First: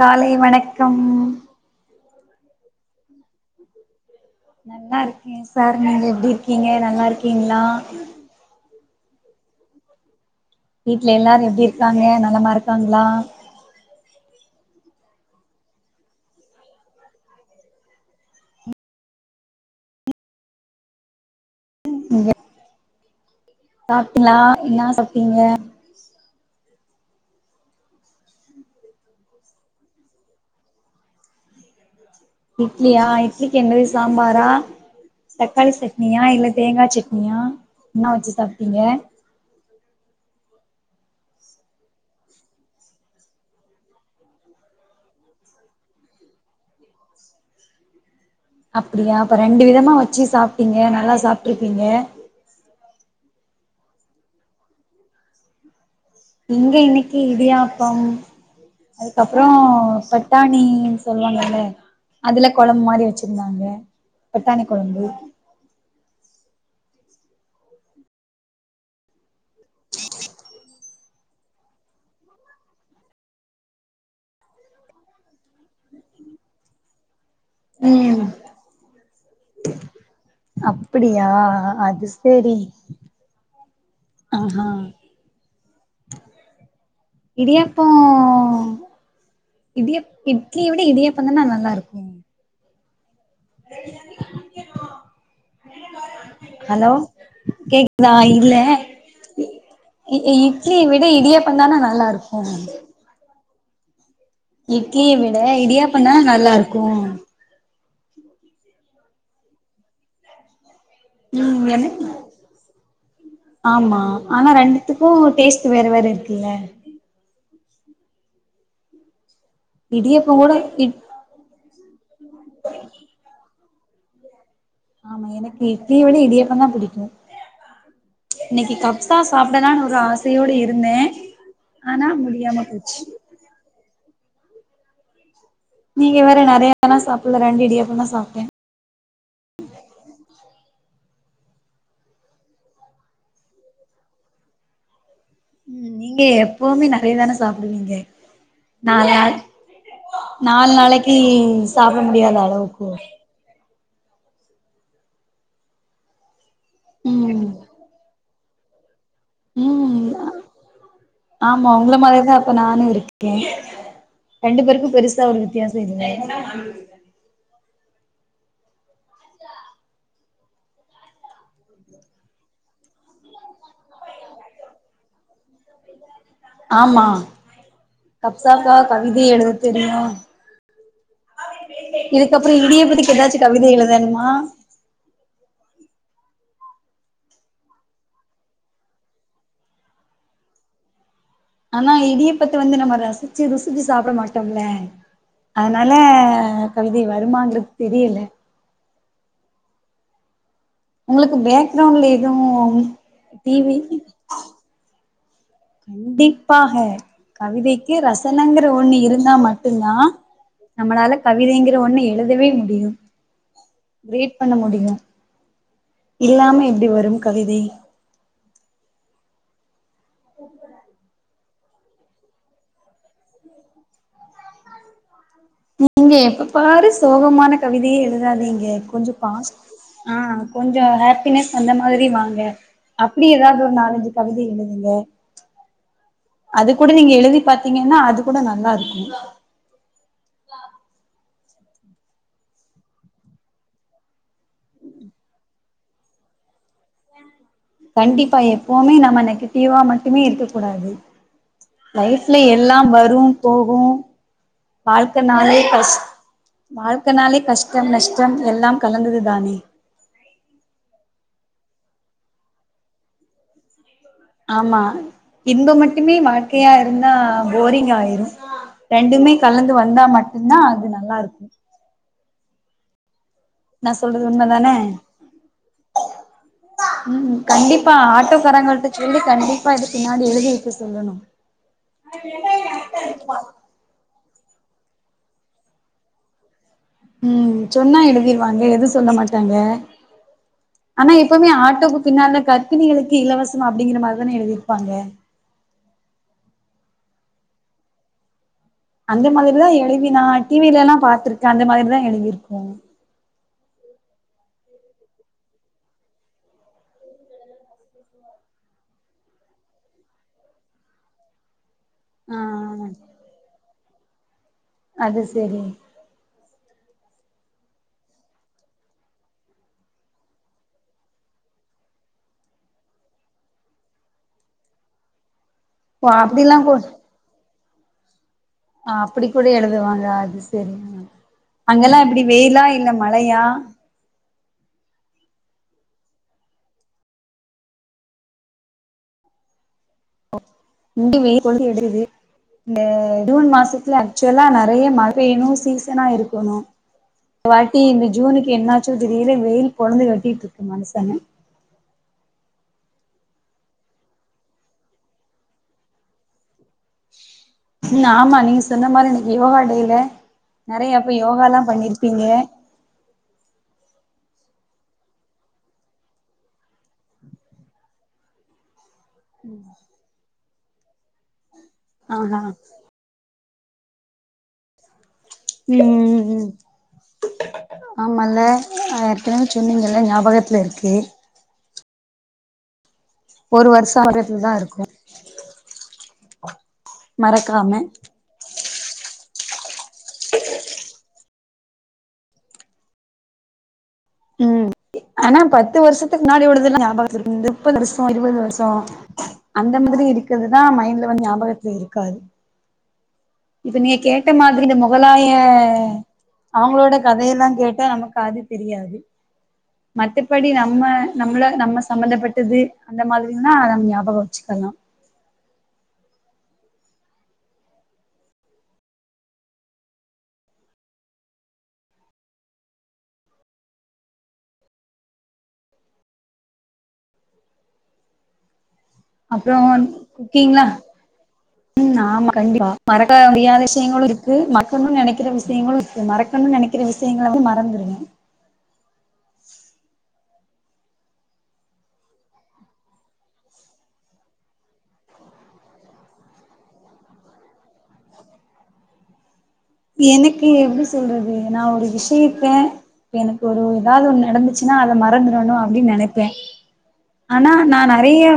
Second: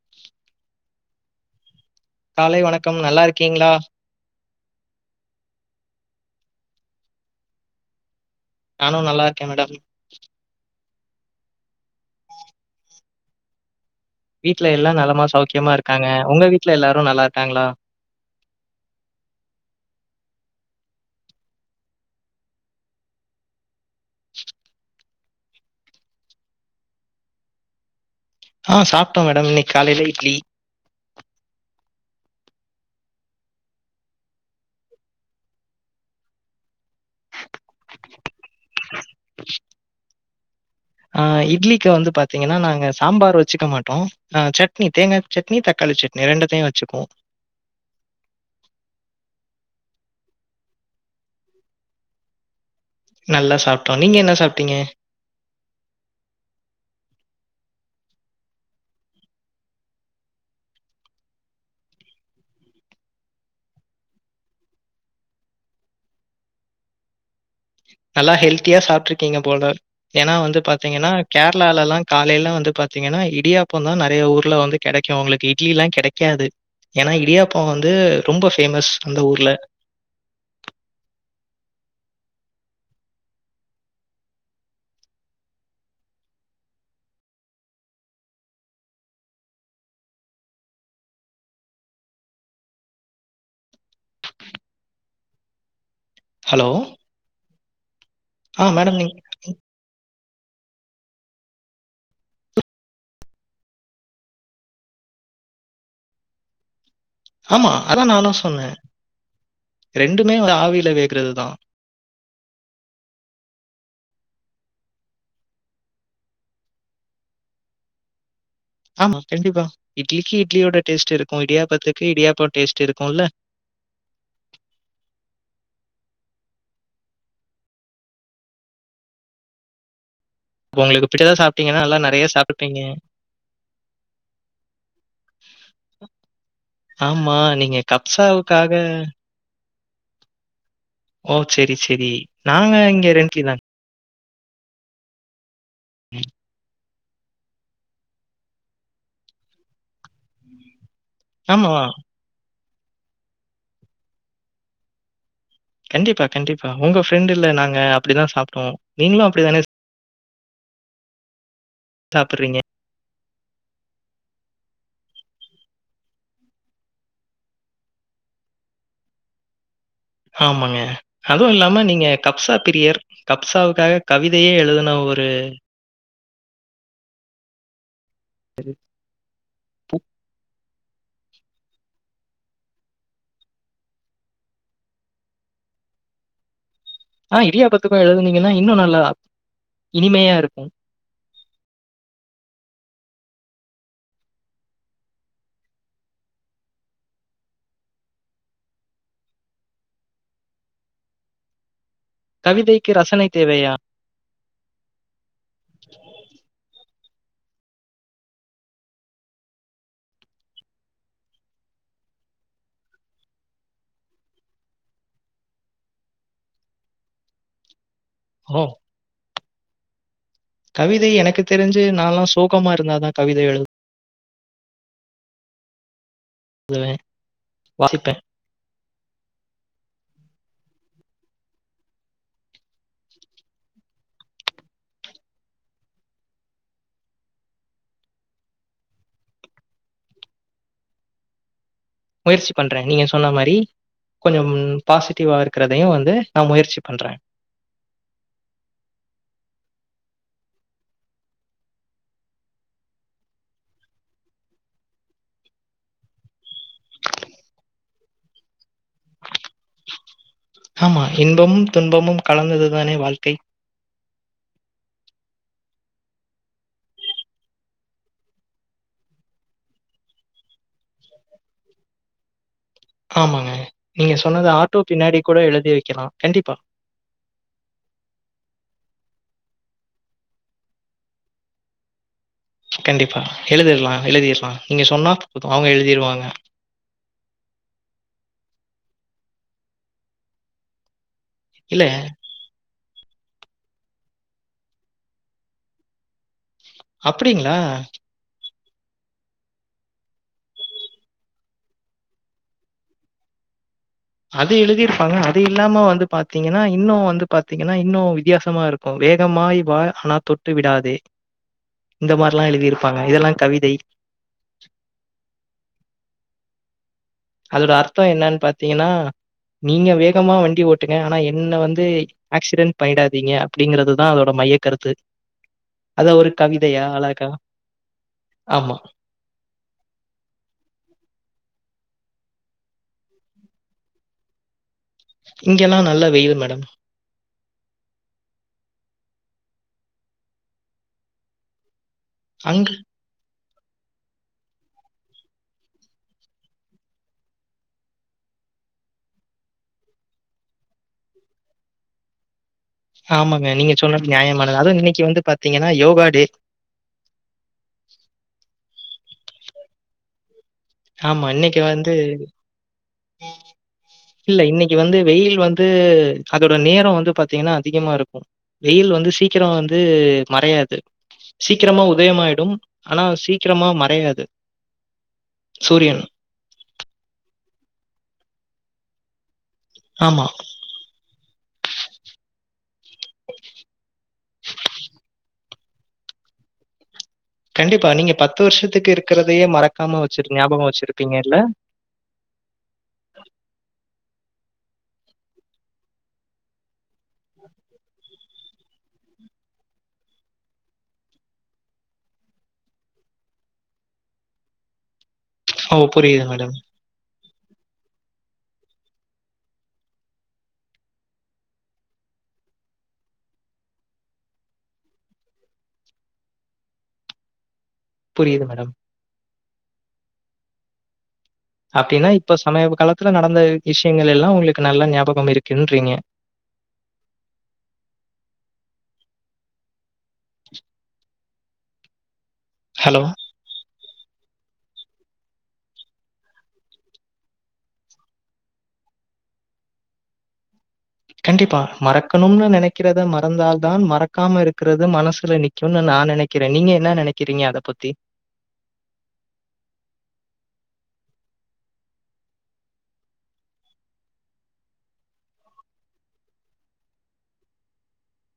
காலை வணக்கம் காலை வணக்கம் நல்லாருக்கீங்ளா? நல்லாருக்கே சார் நீங்க எப்டி இருக்கீங்க நல்லாருக்கீங்ளா? நானு நல்லாருக்கே மேடம் வீட்ல எல்லாரு எப்டி இருக்காங்க நலமா இருக்காங்ளா? வீட்ல எல்லா நலமா சௌக்கியமா இருக்காங்க உங்க வீட்ல எல்லாரு நல்லாருக்காங்ளா? இங்க சாப்டீங்ளா என்னா சாப்டீங்க? ஆ சாப்டோ மேடம் இன்னைக் காலைல இட்லி இட்லியா இட்லிக்கு என்னது சாம்பாரா தக்காளி சட்னியா இல்ல தேங்கா சட்னியா என்ன வச்சு சாப்டீங்க? ஆ இட்லிக்கு வந்து பாத்தீங்கன்னா நாங்க சாம்பார் வச்சுக்க மாட்டோ ஆ சட்னி தேங்கா சட்னி தக்காளி சட்னி ரெண்டுத்தையு வச்சுப்போ அப்டியா அப்ப ரெண்டு விதமா வச்சு சாப்டீங்க நல்லா சாப்ட்ருக்கீங்க நல்ல சாப்டோ நீங்க என்ன சாப்டீங்க? இங்க இன்னக்கி இடியாப்பம் அதுக்கப்றோ பட்டாணீன் சொல்வாங்கல்ல அதுல கொழம்பு மாரி வச்சிருந்தாங்க பட்டாணி கொழம்பு நல்லா ஹெல்த்தியா சாப்ட்ரு க்கீங்க போல ஏன்னா வந்து பத் த்தீங்கனா கேரளல்லா காலேல வந்து பாத்தீங்கனா இடியாப்ப தா நெறய ஊர்ல வந்து கெடைக்கு உங்களுக்கு இட்லி எல்லா கெடக்காது ஏன்னா இடியாப் ப்ப வந்து ம் ரொம்ப ஃபேமஸ் இந்த ஊர்ல அப்படியா அது சேரி ஆஹா இடியாப்போ இடிய இட்லிய விட இடியப்ப தானா நல்லா இருக்கு [inaudible] ஹலோ கேக் தா இல்ல ஆ மேடம் நீங்க இ இட்லிய விட இடியாப்போ தான நல்லா இருக்கு இட்லிய விட இடியாப்போ தான நல்லா இருக்கு ஆமா அதா நானு சொன்னே ரெண்டுமே ஒரு ஆவிள உம் எனக்கு ஆமா ஆனா ரெண்டுத்துக்கு டேஸ்ட்டு வேற வேற இருக்குல்ல ஆமா கண்டிப்பா இடியாப்போ இட்லிக்கு கூட இட்லியோட இட் டேஸ்ட்டு இருக்கு இடியாப்பத்துக்கு இடியாப்ப டேஸ்ட்டு இருக்குல்ல ஆமா எனக்கு இட்லிய விட இடியாப்போ தா பிடிக்கு இன்னைக்கு கப்ஷா தா சாப்டலான்னு ஒரு ஆச இப்ப ஒங்களுக்கு பிடுச்சதா சாப்ட்டீங்கன்னா நல்லா நெறய முடியாம சாப்ட்ருப்பீங்க போச்சு நீங்க வேற நெறயல்லா ஆமா, சாப்டல ரெண்டு நீங்க இடியப்போ தா சாப்ட்டே கப்சாவுக்காக ஓ செரி சரி நாங்க இங்க ரெண்டு இட்லி தாங்க உம் நீங்க எப்பவுமே நா அப்டியேதானே சாப்டுவீங்க நாலு நாளைக்கு நாலு நாளைக்கு இ ஆமா. சாப்ட முடியாத அளவுக்கு க்கு கண்டிப்பா கண்டிப்பா ஒங்க ஃப்ரெண்ட்டு ல நாங்க அப்டிதா சாப் ஆ உம் ஆமா ஒங்கள மாரிதா அப்ப சாப்பிடுறீங்க? நானு இருக்கே ரெண்டு பேருக்கு பெருசா எந்த ஒரு வித்தியாசோ இல்லங்க ஆமாங்க அதுவு இல்லாம நீங்க கப்சா பிரியர் கப்சாவுக்காக கவிதையே எழுதுன ஒரு ஆமா கப்சாகா கவிதை எழுத தெரியு இதுக்கப்புறோ இடியாப்பத்துக்கு ஏதாச்சு கவிதை எழுதன்மா ஆ இடியாபத்துக்கு எழுதுனீங்கன்னா இன்னு நல்லா இனிமையா இருக்கு ஆனா இடியப்பத்த வந்து நம்ம ரசிச்சி ருசிச்சி சாப்பிட மாட்டோம்ல்ல அதனால கவிதை வருமாங்ரது தெரியல உங்களுக்கு பேக் க்ரவுன்ட்ல எதுவு கவிதைக்கு ரசனை தேவையா? டிவி கண்டிப்பாக கவிதைக்கு ரசனங்கிற ஒன்னு இருந்தா மட்டுதா நம்மளால கவிதைங்கிற ஒன்னு எழுதவே முடியு ரீட் பண்ண முடியு இல்லாம எப்பிடி வரு கவிதை ஓஹ் கவிதை எனக்கு தெரிஞ்சி நால்லா சோகமா இருந்தாதா கவிதை எழுது இங்க எப்ப பாரு எழுதுவேன், சோகமான கவிதையே வாசிப்பேன். எழுதாதிங்க கொஞ்ச பாஸ் ஆ கொஞ்ச ஹாப்பினஸ் அந்த மாதிரி வாங்க அப்பிடி ஏதாது ஒரு நாலஞ்சி கவிதை எழுதுங்க அது கூட நீங்க எழுதிபாத்தீங்கன்னா அது கூட நல்லா இருக்கு முயற்சி பண்றே நீங்க சொன்ன மாரி கொஞ்சம் பாசிட்டீவா இருக்கிறதையு வந்து நா முயற்சி பண்றேன். கண்டிப்பா எப்பவுமே நம்ம நக்கு திவா மட்டுமே இருக்க கூடாது லைஃப்ல எல்லா வரு போகு வாழ்க்கனாவே கஷ் வாழ்க்கனாலே கஷ்டம் நஷ்டம் எல்லாம் கலந்ததுதானே ஆமா இன்பமும் துன்பமும் கலந்ததுதானே வாழ்க்கை ஆமா இன்பம் மட்டுமே வாழ்க்கையா இருந்தா போரிங் ஆயிரு ரெண்டுமே கலந்து வந்தா மட்டும்தா அது நல்லா இருக்கு ஆமாங்க நா நீங்க சொல்றது சொன்னத உண்மதான ஆட்டோ பின்னாடி கூட எழுதி வைக்கலா கண்டிப்பா ம் கண்டிப்பா ஆட்டோக்காரங்கள்ட்ட சொல்லி கண்டிப்பா இது பின்னாடி எழுதி வைக்க சொல்லனு கண்டிப்பா எழுதிரலா எழுதிர் நீங்க சொன்னா போது அவுங்க எழுதிருவாங்க ம் சொன்னா எழுதிருவாங்க எது சொல்ல மாட்டாங்க ஆனா எப்பமே இல்ல ஆட்டோக்கு பின்னால கற்பிணிகளுக் இ இலவசம் அப்பிடிங்கிற மாரிதான எழுதிருப்பாங்க அப்பிடிங்களா அந்த மாதிரிதா எழுவி நா டிவில எல்லா பாத்திருக்கே அந்த மாதிரிதா எழுதிருக்கோ அது எழுதியிருப்பாங்க அது இல்லாம வந்து பாத்தீங்கன்னா இன்னு வந்து பாத்தீங்கன்னா இன்னு வித்தியாசமா இருக்கு வேகமாய் வா ஆனா தொட்டு விடாதே இந்த ஆ மாரிலா எழுதியிருப்பாங்க இதெல்லா கவிதை அது செரி அதோட அர்த்தோ என்னன் பாத்தீங்கன்னா நீங்க வேகமா வண்டி ஓட்டுங்க ஆனா என்ன வந்து ஆக்சிடென்ட் பண்ணிடாதீங்க அப்பிடிங்கறதுதா அதோட மைய கருத்து ஓ அதா ஒரு அப்டிலா கவிதையா கொ அழகா ஆமா ஆ அப்படி கூட எழுதுவாங்க அது சரி அங்கெல்லா ப்படி வெயிலா இல்ல மழையா இங்கல்லா நல்லா வெயில் மேடம் உண்டு வெயில் கொளுத்தி எடுக்குது அங்க ஆ ஜூன் மாச ஆக்சுவலா நெறய மழ பெய்யனு சீசனா இருக்கணு இந்த வாட்டி இந்த ஜூனுக்கு என்னாச்சோ தெரியல்ல வெயில் பொழந்து கட்டிட்டு இருக்கு மனுஷன ஆமாங்க நீங்க சொன்னது நியாயமானது அதுவு இன்னைக்கு வந்து பாத்தீங்கனா யோகா டே ம் ஆமா நீங்க சொன்ன மாரி யோகா டே ல நெறயா இப்ப ஆமா யோகால்லா இன்னைக்கு வந்து பண்ணிருக்கீங்க இல்ல இன்னைக்கு வந்து வெயில் வந்து அதோட நேரோ வந்து பாத்தீங்கனா அதிகமா இருக்கு வெயில் வந்து சீக்கரோ வந்து மறயாது எ சீக்கிரமா ஆஹா உதயமாயிடும் ஆனா சீ சீக்கிரமா மறயாது உம்ம் ஆமல்லா சொன்னீங்கல்ல ஆமா ஞாபகத்துல இருக்கு ஒரு வருஷோ ஆறதுலதா இருக்கு மறக்காம கண்டிப்பா நீங்க பத்து வருஷத்துக்கு இருக்குறது அதயே மறக்காம வச்சு ஞாபகமா வச்சிருப்பீங்கள்ள உம் ஆனா பத்து வருஷத்துக்கு முன்னாடி உள்ளது எல்லா ஞாபகத்துல இரு முப்பது வருஷோ இருபது வருஷோ அந்த மாரில்லா இருக்குறதுதா மைண்ட்ல வந்து ஞாபகத்ல இருக்காது இப்ப நீங்க கேட்ட மாரி இந்த மொகலாய ஓ! புரியுது மேடம். ஆ அவுங்களோட கதையெல்லா கேட்டா நமக்கு அது தெரியாது மத்தபடி நம்ம நம்மள நம்ம சம்மந்தப்பட்டது அந்த மாதிரில்லா நம்ம ஞாபகம் வச்சுக்கலா புரியுது மேடம் அப்டினா இப்ப சமீப காலத்ல நடந்த விஷயங்கள் எல்லா உங்களுக்கு நல்லா ஞாபகம் இருக்குன்றீங்க அப்றோ ஓகேங்ளா உம் ஆமா கண்டிப்பா ஹலோ! மறக்க முடியாத விஷயோ விஷயங்களு இருக்கு மறக்கனு நெனக்குற விஷயங்களு இருக்கு மரக்கனு நெனக்கிற விஷயங்களு வந்து மறந்துருவே கண்டிப்பா மறக்கணும்னு நெனக்கிறத மறந்தால் தா மறக்காம இருக்குறது மனசுல நிக்குமுன்னு நா நெனக்குறே நீங்க என்னா நெனக்குறீங்க அத பத்தி எனக்கு எப்டி சொல்றது நா ஒரு விஷயத்த எனக்கு ஒரு ஏதாவது ஒன்னு நடந்துச்சுன்னா அத மறந்துறணு அப்டின்னு நெனப்பே ஆனா நா நெறய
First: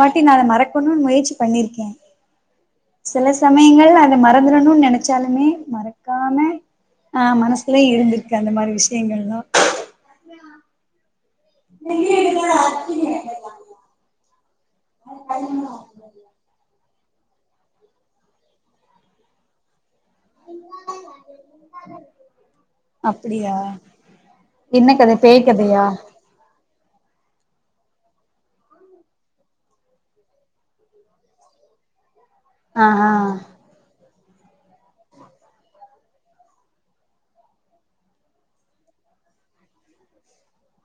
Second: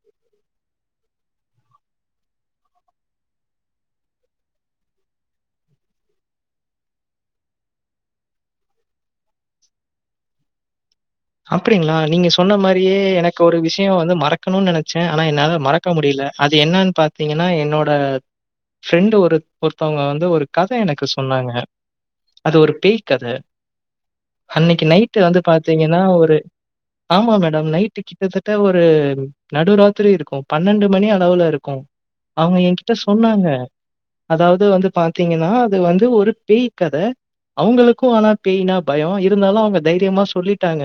வாட்டி நா அத மறக்கணுனு முயற்சி பண்ணிருக்கே சில சமயங்கள் அத மறந்துறணுன்னு நெனச்சாலுமே மறக்காம ஆ மனசுலயே இருந்துருக்கு அந்த மாதிரி விஷயங்கல்லா அப்டிங்களா நீங்க சொன்ன மாரியே எனக்கு ஒரு விஷய வந்து மறக்க மறக்கணுன்னு நெனச்சே ஆனா என்னால மறக்க முடியல அது என்னானு பாத்தீங்கன்னா என்னோட ஃப்ரெண்ட் ஒரு ஓர்த் அவங்க வந்து ஒரு கத எனக்கு சொன்னாங்க அது ஒரு பேய் கத அப்டியா அன்னைக்கு என்ன கத நைட்டு வந்து பேய் கதையா பாத்தீங்கன் நா ஒரு ஆமா மேடம் நைட்டு கிட்டத்தட்ட ஒரு நடுராத்திரி இருக்கு பன்னெண்டு மணி அளவுல இருக்கு அவங்க எ ஆ கிட்ட ஆ சொன்னாங்க அதாவது வந்து பாத்தீங்கன்னா அது வந்து ஒரு பேய் கத அவங்களுக்கு ஆனா பேய்னா பயோ இருந்தாலு அவங்க தைரியமா சொல்லிட் டாங்க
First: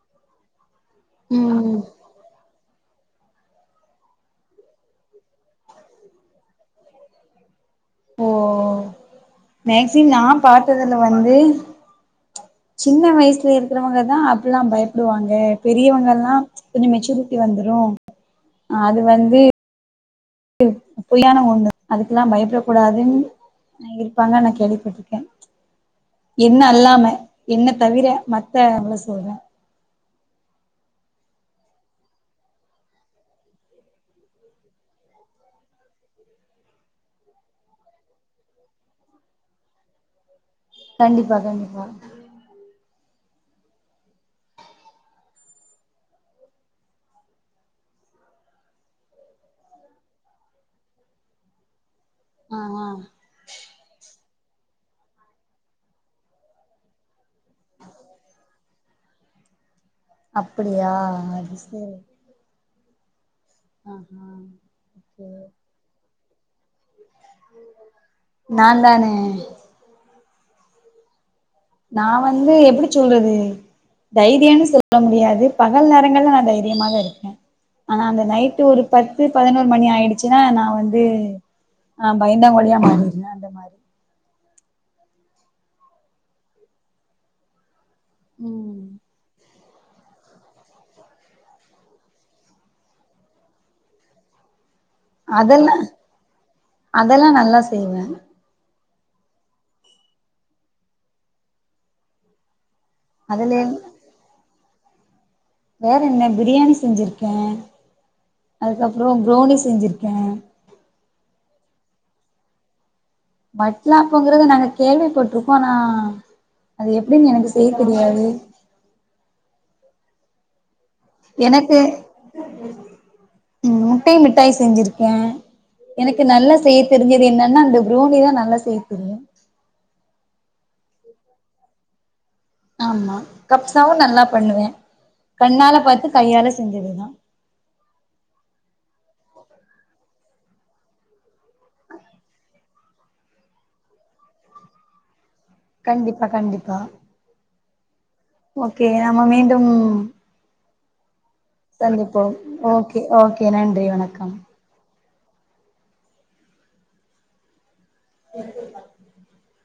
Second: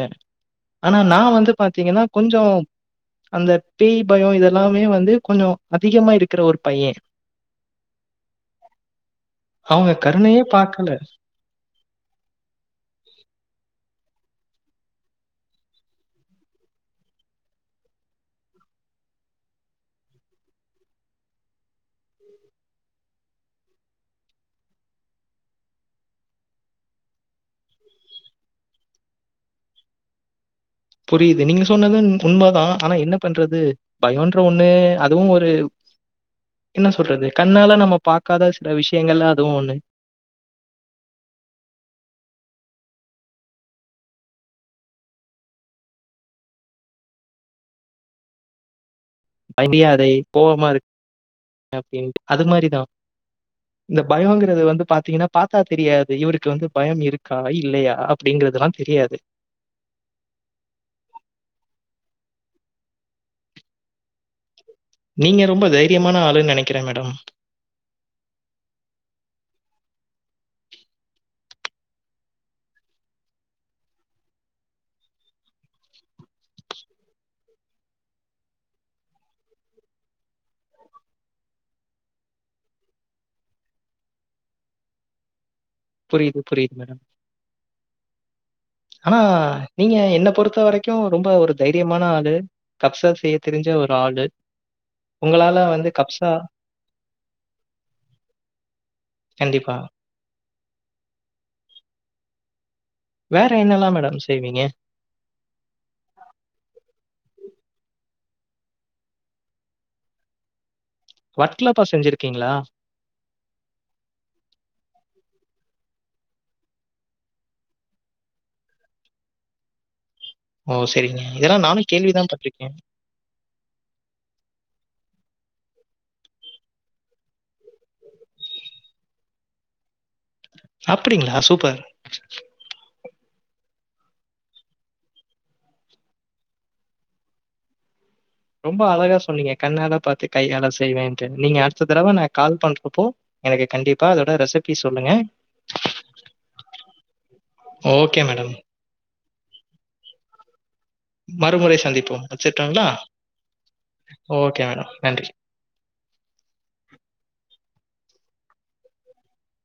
ஆனா நா வந்து ம் பாத்தீங்கன்னா கொஞ்சோ அந்த பேய் பயோ இதெல்லாமே வந்து கொஞ்ச அதிகமா இருக்கிற ஒரு பையே ஓ அவங்க மேக்சி நா கருணையே பார்க்கல. பார்த்ததுல வந்து சின்ன வயசுல இருக்கிறவங்கதா அத் எல்லாம் பயப்படுவாங்க பெரியவங்கல்லா கொஞ்ச மெச்சூரிட்டி வந்துடு அது வந்து பொய்யான ஒண்ணு அதுக்கெல்லா பயப்படக் கூடாதுன்னு இருப்பாங்க நா கேள்விப்பட்டு இருக்கே என்ன அல்லாம என்ன தவிர மத்த அவள சொல்றே புரியுது நீங்க சொன்னது உண்மதா ஆனா என்ன பண்றது பயொன்ற ஒண்ணு அதுவு ஒரு என்ன சொல்றது கண்ணால நம்ம பாக்காத சில விஷயங்கள்லாம் அதுவு ஒண்ணு கண்டிப்பா கண்டிப்பா மண்டியாதை போவமா இரு அப்படின்னு அது ஆ மாரி தா ஆ இந்த பயோங் வந்து பாத்தீங்கன்னா பாத்தா தெரியாது இவருக்கு வந்து பயம் இருக்கா இல்லையா அப்படிங்கறதுல்லா தெரியாது அப்படியா அது சரி ஆ ஆ நீங்க ரொம்ப தைரியமான ஆள் னுநெனக் நாந் தானே நா வந்து எப்டிச் சொல்றது தைரியம்ன்னு சொல்ல முடியாது பகல் நேரங்கள்ல நா தைரியமாதா இருக்கே ஆனா அந்த நைட்டு ஒரு பத்து பதினோரு மணி ஆயிடுச்சுன்னா நா வந்து ஆ பயந்தாங்கோழியா மாறிருதே அந்த மாதிரி புரியுது புரியுது மேடம் ம் அனா நீங்க என்ன பொறுத்த வரைக்கு ரொம்ப ஒரு தைரியமான ஆளு கப்சா செய்ய தெரிஞ்ச ஒரு ஆளு உங்களால அதெலா வந்து கப்ஸா அதெல்லா நல்லா செய்வே கண்டிப்பா வேற அதுல என்னெல்லா மேடம் செய்வீங்க வேற என்ன அதுக்கப்புறோ ப்ரொனி செஞ்சிருக்கே வட்லப்பா செஞ்சிருக்கீங்களா வட்லாப்போங்கறத நாங்க கேள்விப்பட்டிருக்கோ அனா அது எப்படின்னு எனக்கு செய்ய தெரியாது ஓ செரிங்க இதெல்லா நானு எனக்கு கேள்விதா பட்ருக்கே கென் எனக்கு நல்லா செய்ய தெரிஞ்சது என்னன்னா அந்த ப்ரொணி தா நல்லா செய்ய தெரியு அப்டிங்ளா சூப்பர் ஆமா கப்சாவு நல்லா பண்ணுவே கண்ணால பாத்து கையால செஞ்சுருவே ரொம்ப அழகா சொன்னீங்க கண்ணால பாத்து கையால செய்வேன்ட்டு நீங்க அடுத்த தடவ நா கால் பண்றப்போ எனக்கு கண்டிப்பா அதோட ரெசிபி சொல்லுங்க கண்டிப்பா கண்டிப்பா ஓகே மேடம் நம்மா மீண்டும் மறுமுறை சந்திப்போம் வச்சுரட்டுங்களா? ஓகே ஓகே நன்றி வணக்கம் ஓகே மேடம். நன்றி [inaudible]